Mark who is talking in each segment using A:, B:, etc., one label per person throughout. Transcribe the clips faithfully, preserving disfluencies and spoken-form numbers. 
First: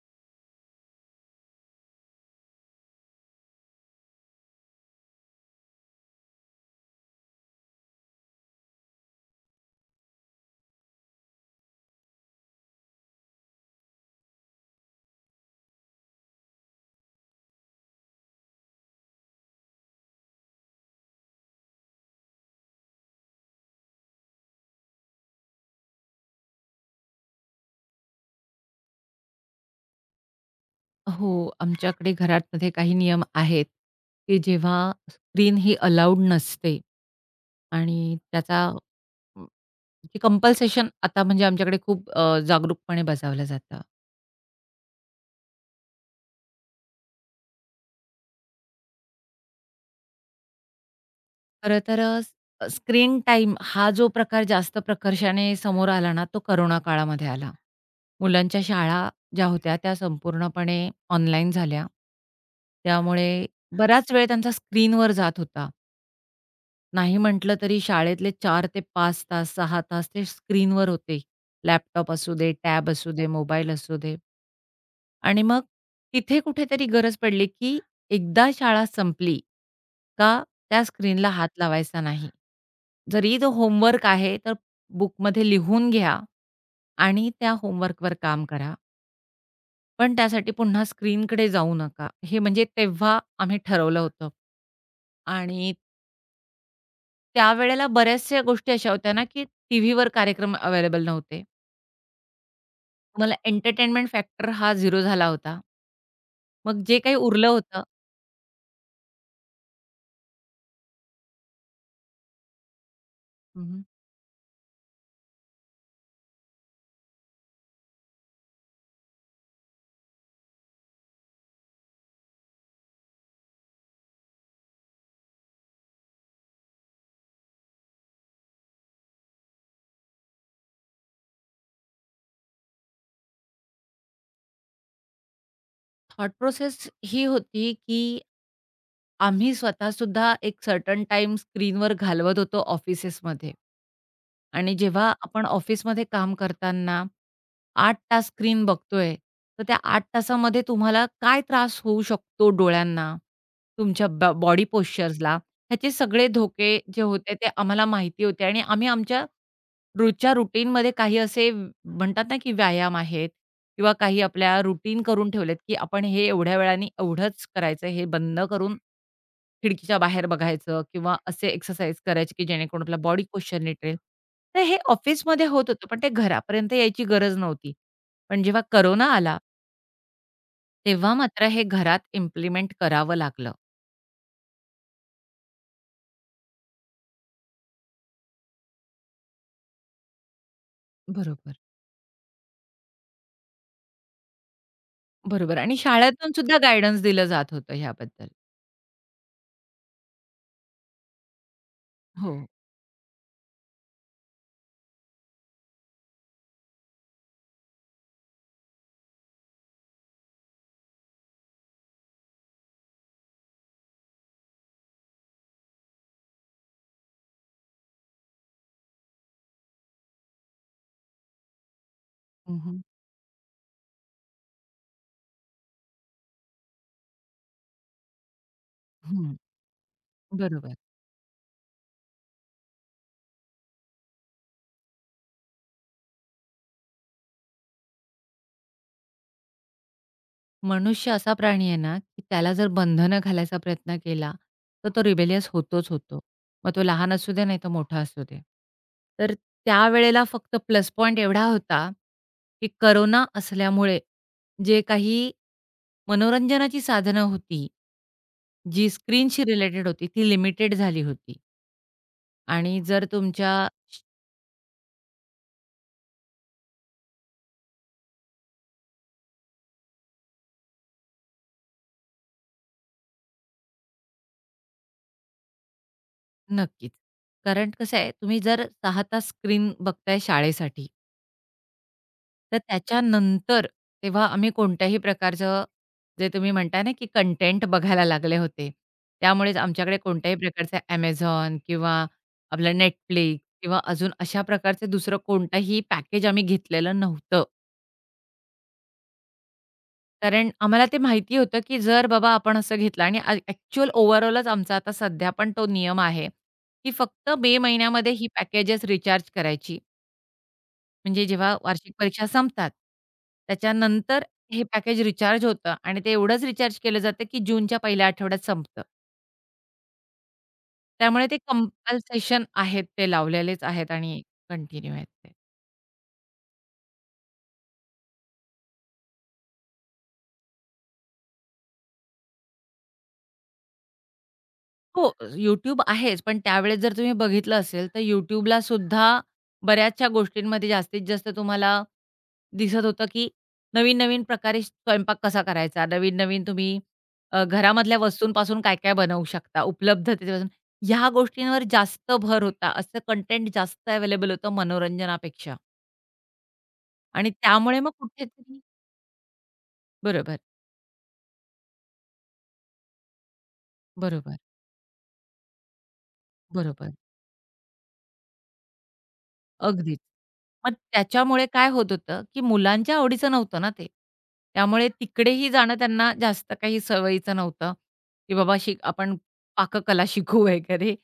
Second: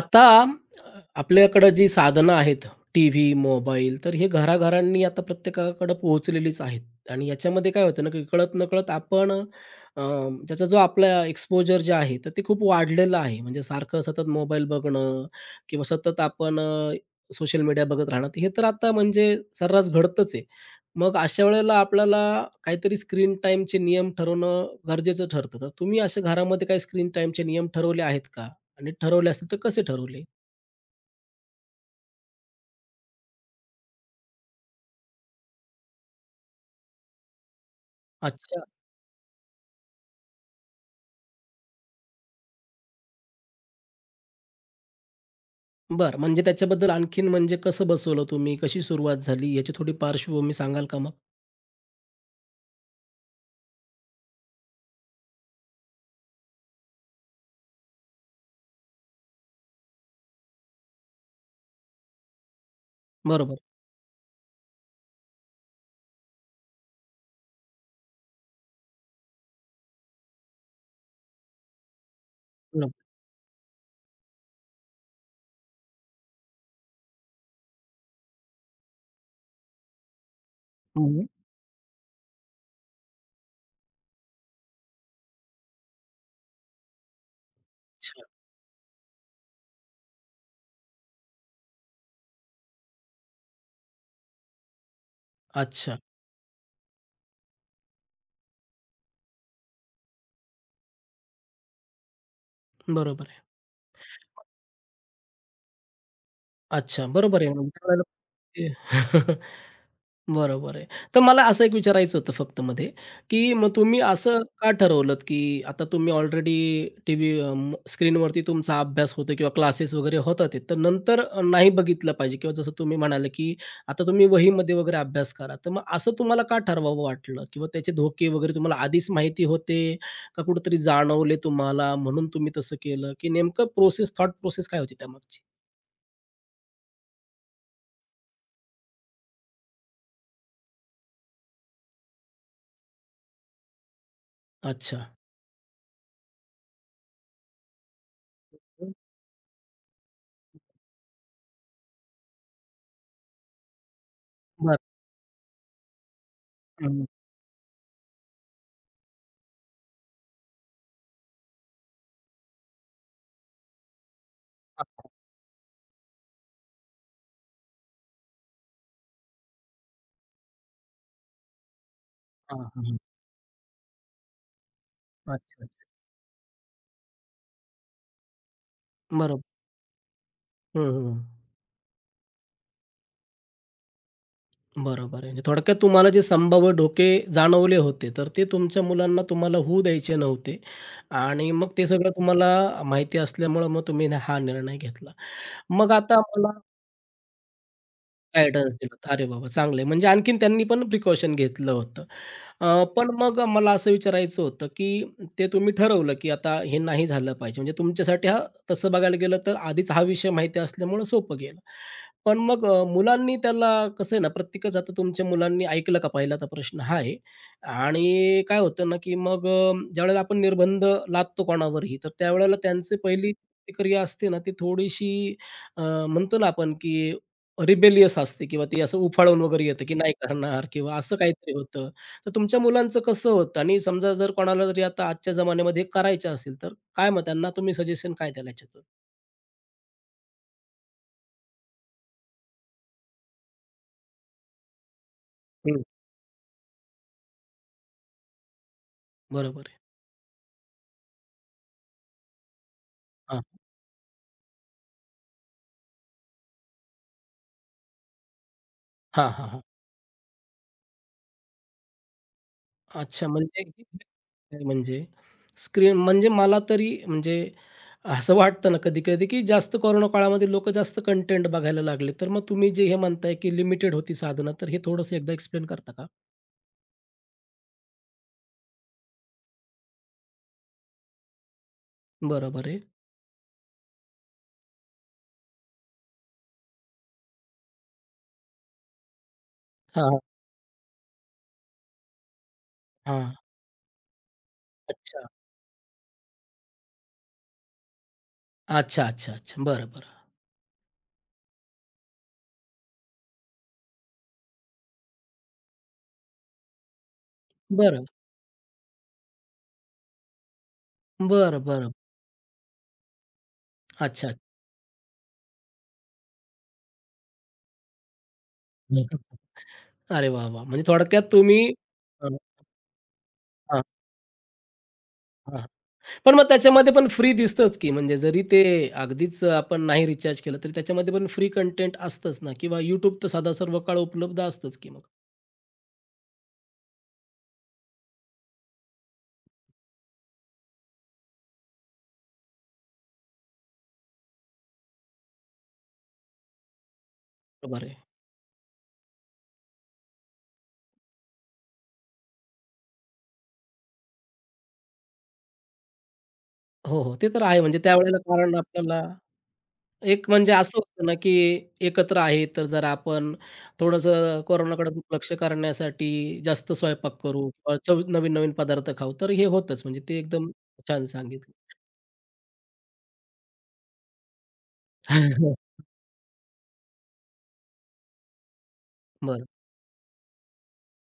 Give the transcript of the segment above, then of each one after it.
A: आता अ, आपल्याकडं जी साधनं आहेत, टीव्ही, मोबाईल, तर हे घराघरांनी आता प्रत्येकाकडं पोहोचलेलीच आहेत. आणि याच्यामध्ये काय होतं ना, की कळत-नकळत आपण अ, त्याचा जो आपला एक्सपोजर जे आहे, तर ते खूप वाढलेलं आहे. म्हणजे सारखं सतत मोबाईल बघणं किंवा सतत आपण सोशल मीडिया बघत राहणं, हे तर आता म्हणजे सर्रास घडतंच आहे. मग अशा वेळेला आपल्याला काहीतरी स्क्रीन टाईमचे नियम ठरवणं गरजेचं ठरतं. तर तुम्ही असे घरामध्ये काही स्क्रीन टाईमचे नियम ठरवले आहेत का? आणि ठरवले असेल तर कसे ठरवले?
B: हो, आमच्याकडे घरामध्ये काही नियम आहेत, की जेव्हा स्क्रीन ही अलाउड नसते आणि त्याचा
A: अच्छा.
B: अ, कंपल्सेशन आता म्हणजे आमच्याकडे खूप अ, जागरूकपणे बजावलं जातं.
A: बरं म्हणजे त्याच्याबद्दल आणखीन म्हणजे कसं बसवलं तुम्ही? कशी सुरुवात झाली? याची थोडी पार्श्वभूमी सांगाल का मग?
B: खरं तर अ, स्क्रीन टाईम हा जो प्रकार जास्त प्रकर्षाने समोर आला ना, तो करोना काळामध्ये आला. मुलांच्या शाळा ज्या होत्या त्या संपूर्णपणे ऑनलाईन झाल्या. त्यामुळे
A: बरोबर,
B: बराच वेळ त्यांचा स्क्रीनवर जात होता. नाही म्हटलं तरी शाळेतले चार ते पाच तास, सहा तास ते स्क्रीनवर होते. लॅपटॉप असू दे, टॅब
A: बरोबर.
B: असू दे, मोबाईल असू दे आणि मग तिथे कुठेतरी गरज पडली, की एकदा शाळा संपली का त्या
A: हं.
B: स्क्रीनला हात लावायचा नाही. जरी तो होमवर्क आहे, तर बुकमध्ये लिहून घ्या आणि त्या होमवर्कवर
A: अच्छा,
B: काम करा. पण त्यासाठी पुन्हा स्क्रीनकडे जाऊ नका. हे म्हणजे तेव्हा आम्ही ठरवलं होतं आणि
A: अच्छा.
B: त्यावेळेला बऱ्याचशा गोष्टी अशा होत्या ना, की टीव्हीवर कार्यक्रम अवेलेबल नव्हते.
A: बरोबर
B: मला
A: आहे.
B: एंटरटेनमेंट फॅक्टर हा शून्य झाला होता. मग जे
A: अच्छा,
B: काही
A: बरोबर
B: उरलं
A: आहे. म्हणजे
B: होतं
A: त्यावेळेला बरोबर आहे. तर मला असं एक विचारायचं होतं फक्त मध्ये, की मग
B: हं,
A: तुम्ही असं का ठरवलत, की आता तुम्ही ऑलरेडी टीव्ही अ, स्क्रीनवरती तुमचा अभ्यास होतो किंवा क्लासेस वगैरे होतात, ते, तर नंतर नाही बघितलं पाहिजे किंवा जसं तुम्ही म्हणाले, की आता तुम्ही वहीमध्ये वगैरे अभ्यास करा. तर मग असं तुम्हाला का ठरवावं वाटलं किंवा त्याचे धोके वगैरे तुम्हाला आधीच माहिती होते का कुठेतरी जाणवले तुम्हाला म्हणून तुम्ही तसं केलं, की नेमकं प्रोसेस थॉट प्रोसेस काय होती त्यामागची?
B: थॉट प्रोसेस ही होती, की आम्ही स्वतःसुद्धा एक सर्टन टाइम स्क्रीनवर घालवत होतो ऑफिसेसमध्ये. आणि
A: अच्छा.
B: जेव्हा आपण ऑफिसमध्ये काम करताना आठ तास स्क्रीन बघतोय, तर त्या आठ तासामध्ये तुम्हाला काय त्रास होऊ शकतो डोळ्यांना, तुमच्या ब बॉडी
A: बरं.
B: पोश्चर्सला, ह्याचे सगळे धोके
A: हं,
B: जे
A: हं.
B: होते ते आम्हाला माहिती होते आणि आम्ही आमच्या रोजच्या रुटीनमध्ये काही असे म्हणतात ना, की व्यायाम आहेत किंवा काही आपल्या रुटीन
A: हां,
B: करून ठेवलेत, की आपण हे एवढ्या वेळाने एवढंच करायचं, हे बंद करून खिडकीच्या बाहेर बघायचं किंवा असे एक्सरसाइज करायचे, की
A: हां,
B: जेणेकरून आपला
A: हां.
B: बॉडी पोश्चर नीट राहील. तर हे ऑफिसमध्ये होत
A: अच्छा, अच्छा.
B: होतं, पण ते घरापर्यंत यायची गरज नव्हती. पण जेव्हा कोरोना आला,
A: बरोबर. हं,
B: तेव्हा
A: हं.
B: मात्र हे घरात इम्प्लिमेंट करावं लागलं.
A: बरोबर आहे. म्हणजे थोडक्यात तुम्हाला जे संभाव्य धोके जाणवले होते, तर ते तुमच्या मुलांना तुम्हाला होऊ द्यायचे नव्हते आणि
B: बरोबर.
A: मग ते सगळं तुम्हाला माहिती असल्यामुळं मग तुम्ही हा निर्णय घेतला.
B: बरोबर आणि
A: मग आता
B: शाळेतून सुद्धा
A: मला
B: गाईडन्स दिलं जात होतं ह्याबद्दल.
A: गाईडन्स दिला होता. अरे बाबा! चांगलं आहे. म्हणजे आणखीन त्यांनी पण प्रिकॉशन घेतलं होतं.
B: हो.
A: अ, पण मग मला असं विचारायचं होतं, की ते तुम्ही ठरवलं, की आता हे नाही झालं पाहिजे. म्हणजे तुमच्यासाठी हा तसं बघायला गेलं तर आधीच हा विषय माहिती असल्यामुळं सोपं गेलं. पण मग अ, मुलांनी त्याला कसं आहे ना, प्रत्येकच आता तुमच्या मुलांनी ऐकलं का पहिला तर प्रश्न हा आहे. आणि काय होतं ना, की मग अ, ज्यावेळेला आपण निर्बंध लादतो कोणावरही, तर त्यावेळेला
B: हं,
A: त्यांची पहिली प्रतिक्रिया असते ना, ती थोडीशी अ, म्हणतो ना आपण, की रिबेलियस असते किंवा ती असं
B: हं.
A: उफाळून वगैरे येतं, की नाही करणार
B: बरोबर.
A: किंवा असं काहीतरी होतं. तर तुमच्या मुलांचं कसं होतं? आणि समजा जर कोणाला जरी आता आजच्या जमान्यामध्ये हे करायचं असेल, तर काय मग त्यांना तुम्ही सजेशन काय द्याल याच्यातून?
B: मनुष्य असा प्राणी आहे ना, की त्याला जर बंधनं घालायचा प्रयत्न केला, तर तो रिबेलियस
A: हं.
B: होतोच होतो. मग तो लहान असू दे, नाहीतर मोठा असू दे. तर
A: बरोबर आहे.
B: त्यावेळेला फक्त प्लस पॉइंट एवढा होता, की कोरोना
A: हां,
B: असल्यामुळे जे काही मनोरंजनाची साधनं होती, जी
A: हां,
B: स्क्रीनशी
A: हां, हां.
B: रिलेटेड होती, ती लिमिटेड झाली होती. आणि जर
A: अच्छा
B: तुमच्या
A: म्हणजे काय, म्हणजे स्क्रीन म्हणजे मला तरी म्हणजे असं वाटतं ना कधी-कधी, की जास्त कोरोना काळामध्ये लोकं जास्त कंटेंट बघायला लागले. तर मग तुम्ही जे हे म्हणताय, की लिमिटेड होती साधनं, तर हे थोडंसं एकदा एक्सप्लेन करता का?
B: नक्कीच. कारण कसं आहे, तुम्ही जर सहा तास स्क्रीन बघताय शाळेसाठी तर
A: बरोबर आहे.
B: त्याच्यानंतर तेव्हा आम्ही कोणत्याही प्रकारचं जे तुम्ही म्हणताय ना, की कंटेंट बघायला लागले होते. त्यामुळेच आमच्याकडे
A: हां,
B: कोणत्याही प्रकारचं Amazon किंवा आपलं
A: हां.
B: Netflix किंवा अजून अशा प्रकारचे दुसरं
A: अच्छा.
B: कोणतंही पॅकेज आम्ही घेतलेलं नव्हतं.
A: अच्छा, अच्छा, अच्छा. बरं, बरं.
B: कारण आम्हाला ते माहिती होतं, की जर बाबा आपण असं घेतलं आणि अ ओव्हरऑलच आमचा आता सध्या पण तो नियम आहे, की फक्त मे
A: बरं.
B: महिन्यामध्ये ही पॅकेजेस रिचार्ज करायची. म्हणजे जेव्हा
A: बरं,
B: वार्षिक
A: बरं.
B: परीक्षा संपतात, त्याच्यानंतर
A: अच्छा,
B: हे पॅकेज रिचार्ज होतं आणि ते एवढंच रिचार्ज केलं जातं, की जूनच्या पहिल्या आठवड्यात संपतं.
A: अच्छा. अरे वाह, वाह! म्हणजे थोडक्यात
B: त्यामुळे ते
A: तुम्ही अ,
B: कंपल्सेशन आहेत, ते लावलेलेच
A: हां,
B: आहेत आणि कंटिन्यू आहेत ते.
A: हां. पण मग त्याच्यामध्ये पण फ्री दिसतंच की म्हणजे जरी ते अगदीच आपण नाही रिचार्ज केलं, तरी त्याच्यामध्ये पण फ्री कंटेंट असतंच ना किंवा यूट्यूब तर सदा सर्वकाळ उपलब्ध असतंच की मग.
B: हो, YouTube आहेच, पण त्यावेळेस जर तुम्ही बघितलं असेल, तर YouTubeला सुद्धा बऱ्याचशा गोष्टींमध्ये जास्तीत जास्त तुम्हाला दिसत होतं, की नवीन-नवीन प्रकारे स्वयंपाक कसा करायचा, नवीन-नवीन तुम्ही अ,
A: बरोबर
B: घरामधल्या
A: आहे.
B: वस्तूंपासून काय-काय बनवू शकता, उपलब्धतेपासून ह्या गोष्टींवर जास्त भर होता. असं कंटेंट जास्त अवेलेबल होतं मनोरंजनापेक्षा
A: हो, हो. ते
B: आणि
A: तर आहे म्हणजे
B: त्यामुळे मग
A: त्यावेळेला कारण
B: कुठेतरी
A: आपल्याला एक
B: बरोबर,
A: म्हणजे असं होतं ना, की एकत्र आहे, तर जरा आपण
B: बरोबर,
A: थोडंसं कोरोनाकडे दुर्लक्ष करण्यासाठी जास्त
B: बरोबर.
A: स्वयंपाक करू किंवा चव नवीन-नवीन पदार्थ खाऊ. तर हे होतंच
B: अगदीच.
A: म्हणजे ते एकदम
B: मग
A: छान
B: त्याच्यामुळे काय
A: सांगितलं.
B: होत होतं, की मुलांच्या आवडीचं नव्हतं ना ते. त्यामुळे तिकडेही जाणं त्यांना जास्त काही सवयीचं नव्हतं, की बाबा शिक आपण
A: बरं.
B: पाककला शिकू वगैरे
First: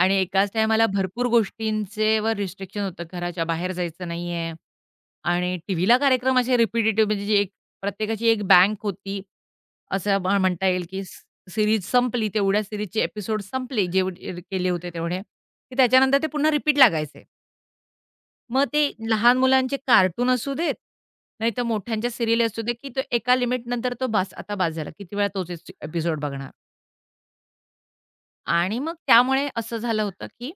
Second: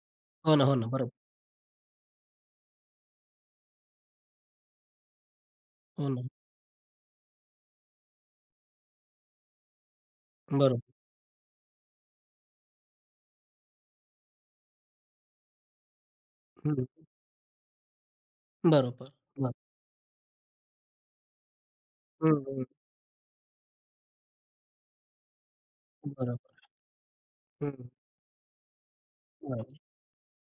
B: आणि एकाच
A: हो ना, हो
B: टाईमाला
A: ना. बरोबर.
B: भरपूर गोष्टींचे वर रिस्ट्रिक्शन होतं. घराच्या बाहेर जायचं नाहीये आणि टीव्हीला
A: हो ना.
B: कार्यक्रम असे रिपिटेटिव्ह म्हणजे जे एक प्रत्येकाची एक बँक होती. असं म्ह म्हणता येईल,
A: बरोबर.
B: की स संपली, तेवढ्या सीरीजचे एपिसोड संपले, जे केले होते तेवढे, की त्याच्यानंतर ते पुन्हा रिपीट
A: हं.
B: लागायचे. मग ते
A: बरोबर.
B: लहान
A: बरं.
B: मुलांचे कार्टून असू देत, नाहीतर मोठ्यांच्या
A: हं,
B: सीरियल असू
A: हं.
B: दे, की तो एका लिमिट लिमिटनंतर तो बास, आता बास झाला. किती वेळा तोच एस एपिसोड बघणार?
A: बरोबर. हं.
B: आणि मग त्यामुळे असं
A: बरोबर.
B: झालं होतं, की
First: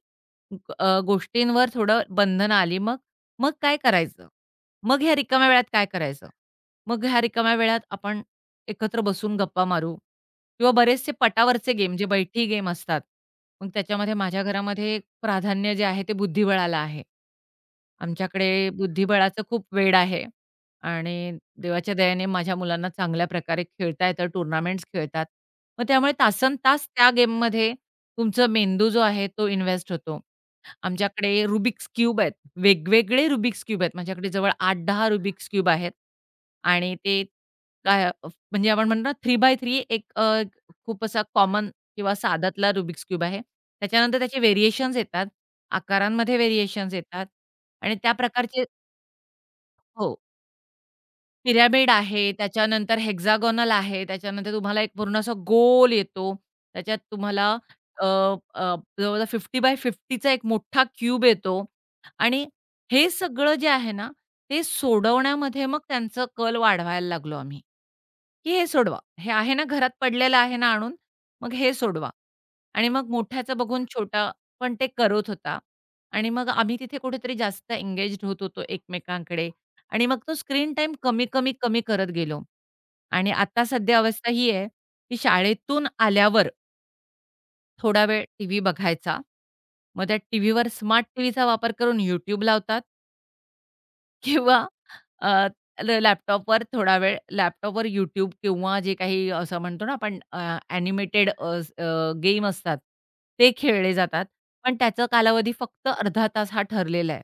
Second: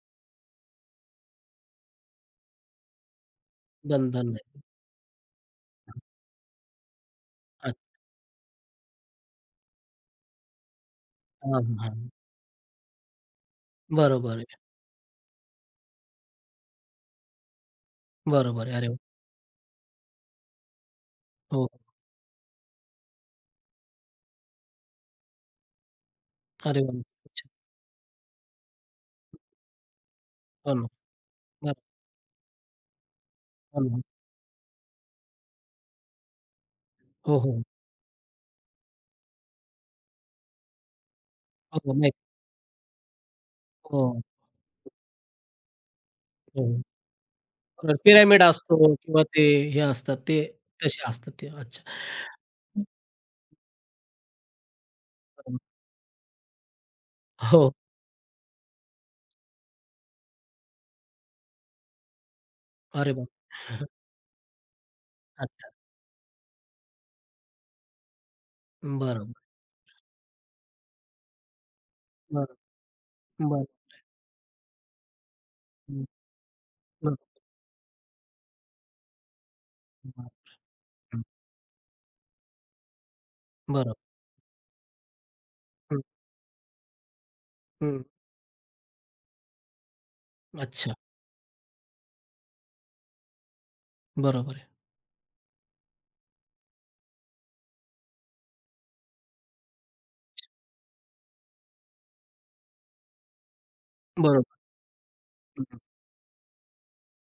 B: अ, गोष्टींवर थोडं बंधनं आली. मग मग काय करायचं?
A: बंधन नाही.
B: मग ह्या रिकाम्या वेळात काय करायचं? मग ह्या रिकाम्या वेळात
A: अच्छा.
B: आपण एकत्र बसून गप्पा मारू किंवा बरेचसे
A: हां,
B: पटावरचे गेम,
A: हां.
B: जे बैठी गेम असतात. मग त्याच्यामध्ये
A: बरोबर
B: माझ्या
A: आहे.
B: घरामध्ये प्राधान्य जे आहे ते बुद्धिबळाला आहे.
A: बरोबर
B: आमच्याकडे
A: आहे. अरे वाह!
B: बुद्धिबळाचं खूप वेड आहे आणि
A: हो.
B: देवाच्या दयेने माझ्या मुलांना चांगल्या प्रकारे खेळता येतं, टुर्नामेंट्स खेळतात. मग त्यामुळे
A: अरे
B: तासनतास
A: वाह!
B: त्या
A: अच्छा.
B: गेममध्ये तुमचा मेंदू जो आहे तो इन्व्हेस्ट होतो.
A: हो ना.
B: आमच्याकडे
A: बरं.
B: रुबिक्स क्यूब आहेत. वेगवेगळे रुबिक्स
A: हो
B: क्यूब आहेत.
A: ना.
B: माझ्याकडे जवळ आठ ते दहा रुबिक्स क्यूब आहेत आणि ते
A: हो, हो.
B: काय अ, म्हणजे आपण म्हणतो ना तीन बाय तीन एक अ, खूप असा कॉमन
A: हो, हो. नाही.
B: किंवा साध्यातला रुबिक्स क्यूब आहे. त्याच्यानंतर
A: हो,
B: त्याचे व्हेरिएशन्स येतात, आकारांमध्ये
A: हो.
B: व्हेरिएशन्स येतात. आणि
A: तर
B: त्या
A: पिरॅमिड
B: प्रकारचे
A: असतो किंवा ते हे असतात
B: हो,
A: ते तसे असतात ते. अच्छा.
B: पिरॅमिड आहे, त्याच्यानंतर हेक्सागोनल आहे, त्याच्यानंतर तुम्हाला एक पूर्ण असा
A: बरोबर.
B: गोल येतो. त्याच्यात तुम्हाला
A: हो.
B: अ, अ, जवळ-जवळ पन्नास बाय पन्नास चा एक मोठा क्यूब येतो आणि हे
A: अरे
B: सगळं जे
A: बापरे!
B: आहे ना, ते सोडवण्यामध्ये
A: अच्छा.
B: मग त्यांचं कल वाढवायला लागलो आम्ही. की हे सोडवा. हे
A: बरोबर.
B: आहे ना घरात पडलेलं आहे ना आणून, मग हे सोडवा.
A: बरं,
B: आणि मग मोठ्याचं
A: बरं.
B: बघून छोटा पण ते करत होता.
A: हं,
B: आणि मग आम्ही तिथे
A: बरं,
B: कुठेतरी जास्त एंगेज्ड होत होतो एकमेकांकडे आणि मग
A: बरं.
B: तो स्क्रीन टाईम
A: हं,
B: कमी, कमी, कमी करत गेलो. आणि आता सध्या
A: बरोबर.
B: अवस्था ही आहे, की शाळेतून
A: हं,
B: आल्यावर
A: हं.
B: थोडा वेळ टीव्ही बघायचा. मग त्या टीव्हीवर
A: अच्छा.
B: स्मार्ट टीव्हीचा वापर करून YouTube लावतात.
A: बरोबर
B: किंवा
A: आहे.
B: अ, ल लॅपटॉपवर थोडा वेळ लॅपटॉपवर YouTube किंवा जे काही असं म्हणतो ना आपण अ, ॲनिमेटेड गेम असतात, ते खेळले जातात.
A: बरोबर.
B: पण त्याचा कालावधी
A: हं, हं.
B: फक्त अर्धा तास हा ठरलेला आहे.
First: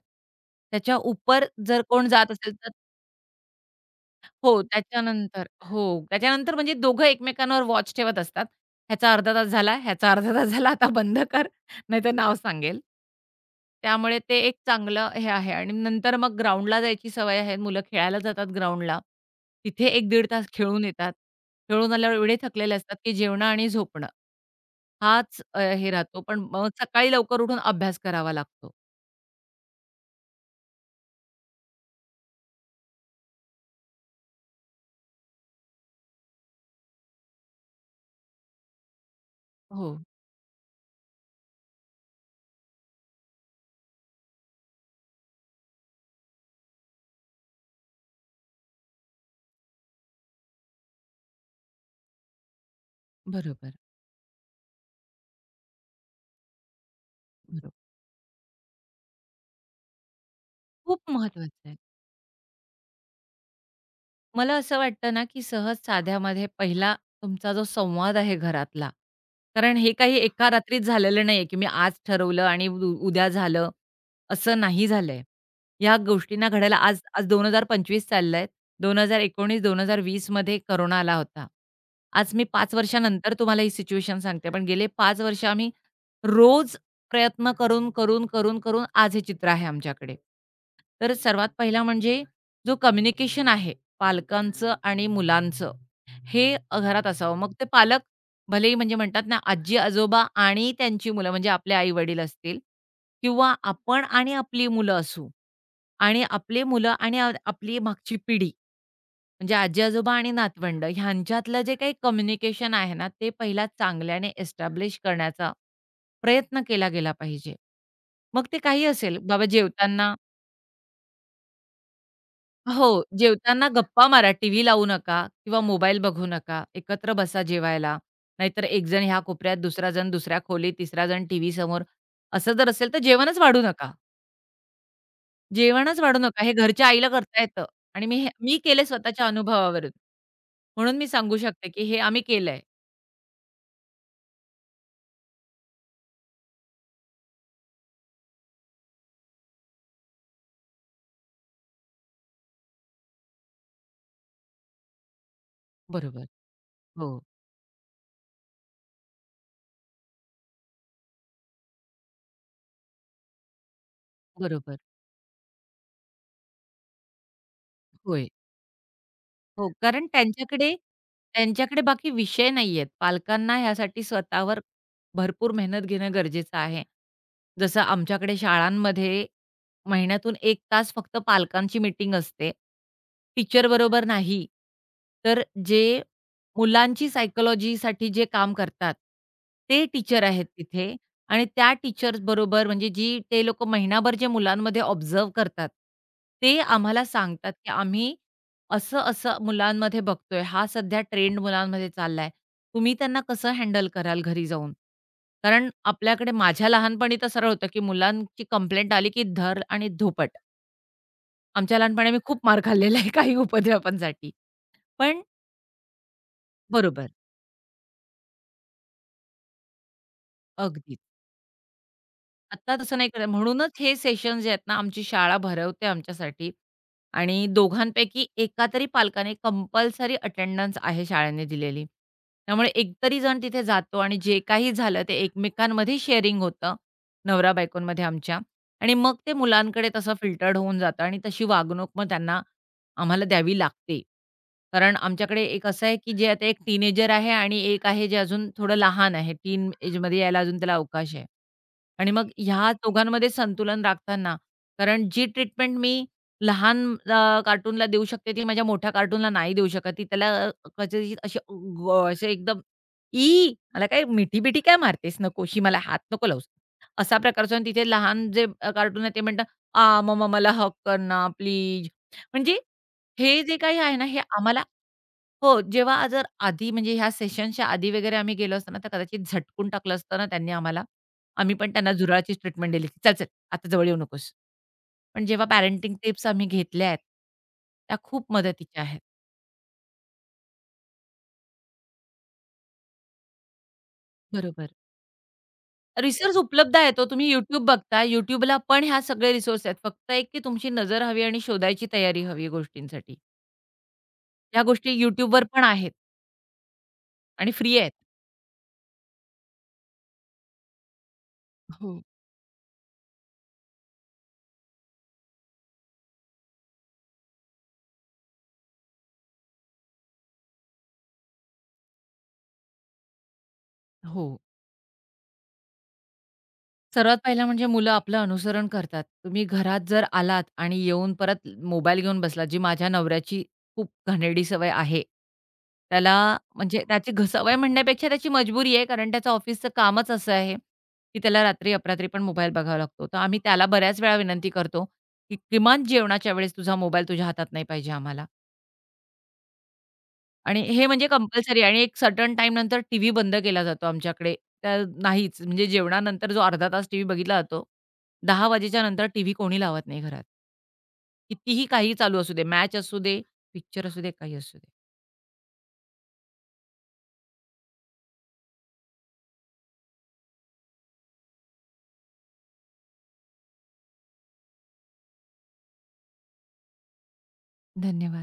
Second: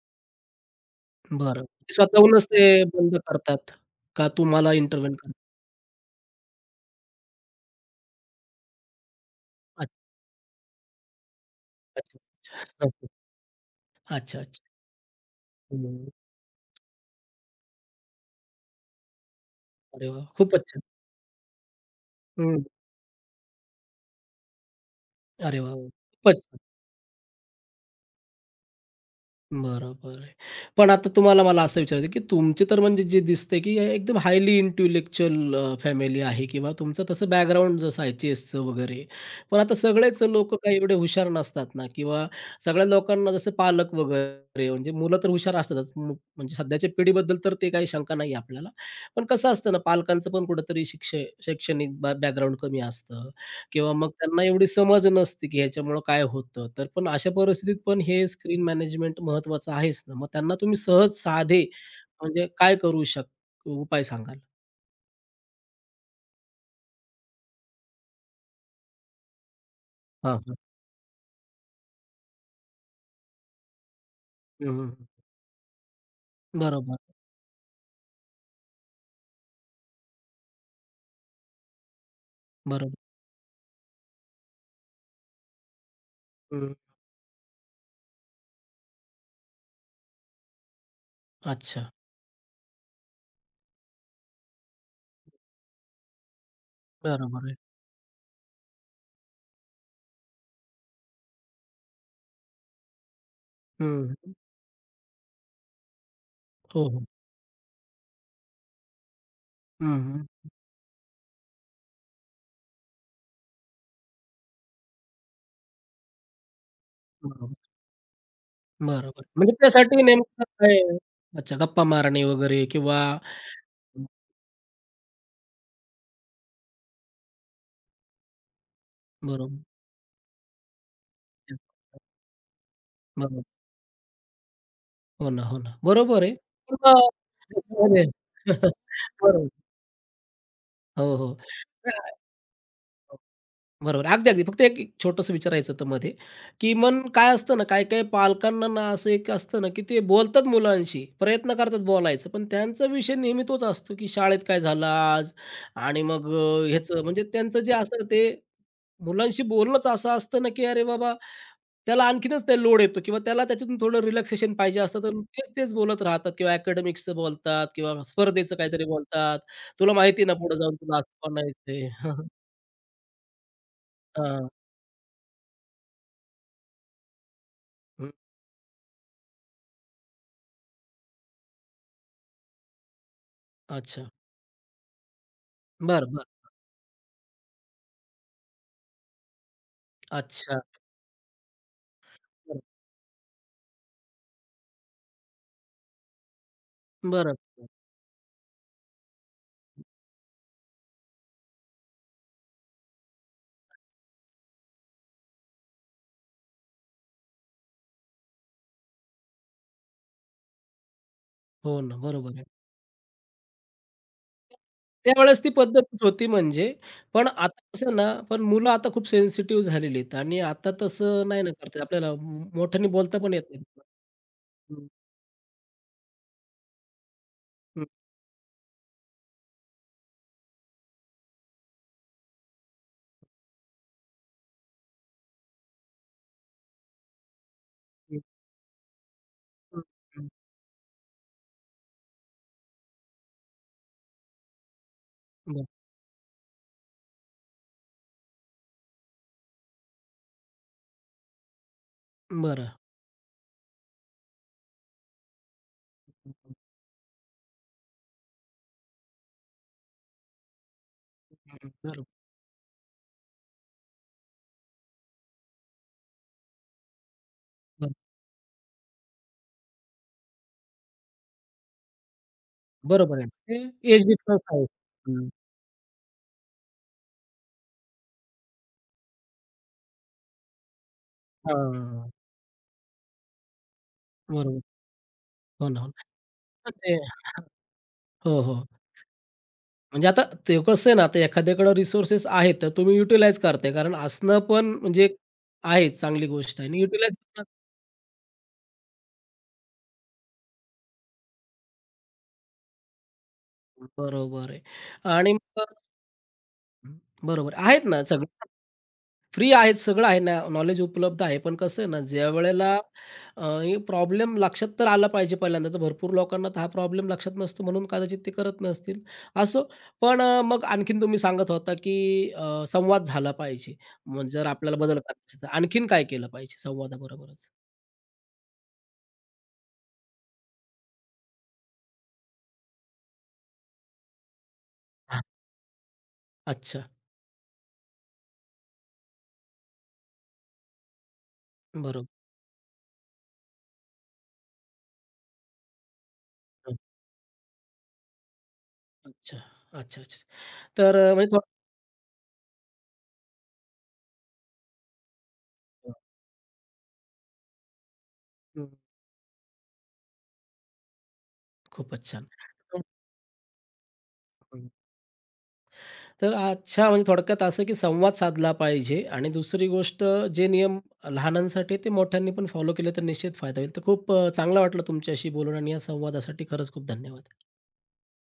B: त्याच्या उपर
A: बरं.
B: जर
A: ते
B: कोण जात
A: स्वतःहूनच
B: असेल
A: ते
B: तर
A: बंद करतात का
B: हो,
A: तुम्हाला इंटरव्हेंट करतात?
B: त्याच्यानंतर हो, त्याच्यानंतर म्हणजे दोघं एकमेकांवर वॉच ठेवत असतात. ह्याचा अर्धा तास झाला, ह्याचा अर्धा तास झाला, आता बंद कर, नाहीतर
A: अच्छा,
B: नाव सांगेल.
A: अच्छा.
B: त्यामुळे ते
A: अच्छा,
B: एक
A: अच्छा.
B: चांगलं हे आहे आणि
A: हं.
B: नंतर मग ग्राउंडला जायची सवय आहे. मुलं खेळायला जातात ग्राउंडला. तिथे
A: अरे वाह!
B: एक ते दीड तास
A: खूपच छान.
B: खेळून येतात. खेळून आल्यावर एवढे
A: हं.
B: थकलेले असतात, की जेवणं आणि झोपणं. हाच अ,
A: अरे वाह! वाह!
B: हे राहतो. पण
A: खूपच छान.
B: मग सकाळी लवकर उठून अभ्यास करावा लागतो.
A: बरोबर आहे. पण आता तुम्हाला मला असं विचारायचं, की तुमची तर म्हणजे जे दिसतंय, की एकदम हायली इंटेलेक्चुअल अ, फॅमिली आहे किंवा तुमचं तसं बॅकग्राऊंड जसं आहे चेसचं वगैरे. पण आता
B: हो,
A: सगळेच लोकं काही एवढे हुशार नसतात ना किंवा सगळ्या लोकांना जसं पालक वगैरे म्हणजे मुलं तर हुशार असतातच. मु म्हणजे सध्याच्या पिढीबद्दल तर ते काही शंका नाही आपल्याला. पण कसं असतं ना, पालकांचं पण कुठेतरी शिक्ष शैक्षणिक बॅकग्राऊंड कमी असतं.
B: बरोबर,
A: किंवा मग त्यांना एवढी समज नसते, की ह्याच्यामुळं काय होतं. तर पण अशा
B: बरोबर.
A: परिस्थितीत पण हे स्क्रीन मॅनेजमेंट महत्त्वाचं आहेच ना. मग त्यांना तुम्ही
B: खूप
A: सहज
B: महत्वाचं
A: साधे
B: आहे.
A: म्हणजे काय करू शक उपाय सांगाल?
B: मला असं वाटतं ना, की सहज साध्यामध्ये पहिला तुमचा जो संवाद आहे घरातला, कारण हे काही
A: हां,
B: एका
A: हां.
B: रात्रीत झालेलं नाहीये, की मी आज ठरवलं आणि उ उद्या झालं, असं
A: हं, हं,
B: नाही
A: हं.
B: झालंय. या गोष्टींना घडायला
A: बरोबर,
B: आज आज वीस पंचवीस चाललंय. दोन हजार एकोणीस दोन हजार वीस मध्ये करोना आला होता. आज मी पाच
A: बरोबर.
B: वर्षानंतर तुम्हाला ही सिच्युएशन सांगते, पण गेले पाच वर्ष आम्ही
A: हं.
B: रोज प्रयत्न करून, करून, करून, करून आज हे चित्र आहे आमच्याकडे. तर सर्वात पहिला
A: अच्छा.
B: म्हणजे जो कम्युनिकेशन आहे पालकांचं आणि मुलांचं हे अ, घरात असावं.
A: बरोबर
B: मग
A: आहे.
B: ते पालक भलेही म्हणजे म्हणतात ना, आजी-आजोबा आणि त्यांची मुलं म्हणजे आपले आई-वडील असतील किंवा आपण
A: हं,
B: आणि
A: हं.
B: आपली मुलं असू आणि आपली
A: हो,
B: मुलं
A: हो.
B: आणि आ आपली मागची पिढी म्हणजे
A: हं,
B: आजी-आजोबा
A: हं.
B: आणि नातवंड ह्यांच्यातलं जे काही कम्युनिकेशन आहे ना, ते पहिला चांगल्याने एस्टॅब्लिश करण्याचा प्रयत्न केला गेला पाहिजे.
A: बरोबर,
B: मग ते काही असेल,
A: बरोबर.
B: बाबा
A: म्हणजे त्यासाठी
B: जेवताना
A: नेमकं काय अच्छा, गप्पा मारणे वगैरे
B: हो,
A: किंवा
B: जेवताना गप्पा मारा, टीव्ही लावू नका किंवा मोबाईल बघू नका. एकत्र बसा जेवायला. नाहीतर एक जण ह्या कोपऱ्यात,
A: बरोबर,
B: दुसरा जण दुसऱ्या खोलीत, तिसरा जण टीव्ही समोर. असं जर असेल तर जेवणच
A: बरोबर.
B: वाढू नका.
A: हो ना, हो ना.
B: जेवणच वाढू
A: बरोबर आहे.
B: नका. हे घरच्या
A: किंवा
B: आईला करता येतं आणि मी हे मी केलंय स्वतःच्या
A: बरोबर.
B: अनुभवावरून. म्हणून मी
A: हो,
B: सांगू
A: हो.
B: शकते, की हे आम्ही केलंय.
A: बरोबर. अगदी, अगदी. फक्त एक एक विचारायचं होतं मध्ये, की मन काय असतं ना, काही-काही पालकांना ना असं एक असतं ना, की ते बोलतात मुलांशी, प्रयत्न करतात बोलायचं, पण त्यांचा विषय नेहमी तोच असतो, की शाळेत काय झालं आज? आणि
B: बरोबर.
A: मग अ, ह्याचं
B: हो,
A: म्हणजे त्यांचं जे असतं ते मुलांशी बोलणंच असं असतं ना, की अरे बाबा, त्याला आणखीनच ते लोड येतो किंवा त्याला त्याच्यातून थोडं रिलॅक्सेशन
B: बरोबर.
A: पाहिजे असतं, तर तेच-तेच बोलत राहतात किंवा अकॅडमिक्सचं बोलतात किंवा
B: होय.
A: स्पर्धेचं काहीतरी बोलतात.
B: हो,
A: तुला
B: कारण
A: माहिती ना, पुढे
B: त्यांच्याकडे
A: जाऊन तुला असं
B: त्यांच्याकडे
A: बनायचंय.
B: बाकी विषय नाहीयेत. पालकांना ह्यासाठी
A: हां,
B: स्वतःवर भरपूर मेहनत घेणं गरजेचं आहे. जसं आमच्याकडे शाळांमध्ये महिन्यातून एक तास फक्त पालकांची मीटिंग असते. टीचरबरोबर
A: अच्छा.
B: नाही. तर जे
A: बरं, बरं.
B: मुलांची सायकॉलॉजीसाठी जे काम करतात, ते टीचर आहेत
A: अच्छा.
B: तिथे आणि त्या
A: बरं,
B: टीचर्सबरोबर म्हणजे जी ते लोकं महिनाभर जे मुलांमध्ये ऑब्झर्व्ह करतात, ते आम्हाला
A: बरं,
B: सांगतात,
A: बरं.
B: की आम्ही असं-असं मुलांमध्ये बघतोय, हा सध्या ट्रेंड मुलांमध्ये चाललाय. तुम्ही त्यांना कसं हँडल कराल घरी जाऊन? कारण आपल्याकडे माझ्या लहानपणी तर सरळ होतं, की मुलांची कंप्लेंट आली, की धर आणि धोपट. आमच्या
A: हो ना,
B: लहानपणी मी
A: बरोबर
B: खूप
A: आहे.
B: मार खाल्लेला आहे काही उपद्व्यापांसाठी. पण
A: त्यावेळेस ती पद्धतच होती म्हणजे.
B: बरोबर.
A: पण आता कसं ना, पण मुलं आता खूप सेन्सिटिव्ह झालेली आहेत आणि आता
B: अगदी.
A: तसं नाही ना करता येत. आपल्याला मो
B: आत्ता
A: मोठ्याने
B: तसं नाही
A: बोलता
B: करत.
A: पण येत नाही.
B: म्हणूनच हे सेशन जे आहेत ना,
A: हं,
B: आमची शाळा भरवते आमच्यासाठी आणि
A: हं,
B: दोघांपैकी एका तरी पालकाने कंपल्सरी अटेंडन्स आहे शाळेने दिलेली. त्यामुळे एकतरी जण तिथे जातो आणि जे काही झालं ते एकमेकांमध्ये शेअरिंग होतं, नवरा-बायकोंमध्ये
A: हं,
B: आमच्या आणि मग ते
A: हं,
B: मुलांकडे तसं
A: हं.
B: फिल्टर्ड होऊन जातं आणि तशी वागणूक मग त्यांना आम्हाला द्यावी लागते. कारण आमच्याकडे एक
A: बरं,
B: असं आहे, की जे आता एक टीनेजर आहे आणि एक आहे जे अजून थोडं लहान आहे. टीन एजमध्ये यायला अजून त्याला अवकाश आहे. आणि मग ह्या
A: बरं.
B: दोघांमध्ये संतुलन राखताना कारण जी ट्रीटमेंट मी
A: हं, हं,
B: लहान अ, कार्टूनला देऊ शकते, ती माझ्या मोठ्या कार्टूनला नाही देऊ शकत. ती त्याला कदाचित अशी ग
A: बरोबर,
B: असे एकदम, "ई! मला काय मिठी-बिठी काय मारतेस? नकोशी मला हात नको लावूस." असा प्रकारचा आणि तिथे लहान जे कार्टून आहे ते म्हणतात, "आ, मम्मा मला हग कर ना प्लीज." म्हणजे
A: बरोबर
B: हे जे
A: आहे.
B: काही आहे ना,
A: एज
B: हे
A: डिफरन्स
B: आम्हाला
A: आहे. हं.
B: हो, जेव्हा जर आधी म्हणजे ह्या सेशन्सच्या आधी वगैरे आम्ही गेलो असतो ना, तर कदाचित झटकून टाकलं असतं ना त्यांनी आम्हाला. आम्ही पण त्यांना
A: हां.
B: झुरळाचीच ट्रीटमेंट दिली, की "चल, चल आता जवळ येऊ नकोस."
A: बरोबर.
B: पण जेव्हा
A: हो ना, हो ना.
B: पॅरेंटिंग टिप्स आम्ही
A: पण
B: घेतल्या
A: ते
B: आहेत, त्या खूप
A: हो, हो.
B: मदतीच्या आहेत.
A: म्हणजे आता ते कसं आहे ना, आता एखाद्याकडं रिसोर्सेस आहेत, तर तुम्ही युटिलाइज करताय. कारण असणं पण
B: बरोबर.
A: म्हणजे आहे चांगली
B: रिसोर्स
A: गोष्ट आहे
B: उपलब्ध
A: आणि
B: आहेत हो.
A: युटिलाइज
B: तुम्ही YouTube बघता. YouTubeला पण ह्या सगळे रिसोर्स आहेत. फक्त एक की तुमची नजर हवी आणि शोधायची तयारी हवी गोष्टींसाठी.
A: बरोबर आहे
B: ह्या गोष्टी
A: आणि
B: YouTubeवर पण
A: मग
B: आहेत
A: हं,
B: आणि
A: बरोबर.
B: फ्री
A: आहेत
B: आहेत.
A: ना सगळं फ्री आहेत, सगळं आहे ना, नॉलेज उपलब्ध आहे. पण कसं आहे ना,
B: हो,
A: ज्यावेळेला अ, प्रॉब्लेम लक्षात तर आला पाहिजे पहिल्यांदा. तर भरपूर लोकांना तर हा प्रॉब्लेम लक्षात नसतो म्हणून कदाचित ते करत नसतील, असो. पण अ, मग आणखीन तुम्ही सांगत होता, की अ, संवाद झाला पाहिजे.
B: हो.
A: मग जर आपल्याला बदल करायचा असेल तर आणखीन काय केलं पाहिजे
B: सर्वात पहिला
A: संवादाबरोबरच?
B: म्हणजे मुलं आपलं अनुसरण करतात. तुम्ही घरात जर आलात आणि येऊन परत मोबाईल घेऊन बसलात, जी माझ्या नवऱ्याची खूप घाणेरडी सवय आहे. त्याला म्हणजे
A: अच्छा,
B: त्याची घ सवय म्हणण्यापेक्षा त्याची मजबुरी आहे, कारण त्याचं ऑफिसचं कामच असं आहे, की त्याला रात्री अपरात्री
A: बरोबर.
B: पण मोबाईल बघावा लागतो. तर आम्ही त्याला बऱ्याच वेळा विनंती करतो, की किमान जेवणाच्या वेळेस तुझा मोबाईल तुझ्या हातात नाही पाहिजे आम्हाला.
A: अच्छा, अच्छा, अच्छा.
B: आणि हे
A: तर
B: म्हणजे
A: अ, म्हणजे थोडं
B: कंपल्सरी आणि एक सर्टन टाइम नंतर टीव्ही बंद केला जातो आमच्याकडे. त्या नाहीच म्हणजे जेवणानंतर जो अर्धा तास टीव्ही बघितला जातो, दहा
A: हं,
B: वाजेच्या नंतर टीव्ही कोणी लावत नाही घरात. कितीही काही
A: खूपच
B: चालू
A: छान.
B: असू दे, मॅच असू दे, पिक्चर असू दे, काही असू दे.
A: तर अच्छा म्हणजे थोडक्यात असं की संवाद साधला पाहिजे आणि दुसरी गोष्ट जे नियम लहानांसाठी ते मोठ्यांनी पण फॉलो केले तर निश्चित फायदा होईल. तर खूप अ, चांगलं वाटलं तुमच्याशी बोलून आणि या संवादासाठी खरंच खूप धन्यवाद.
B: धन्यवाद.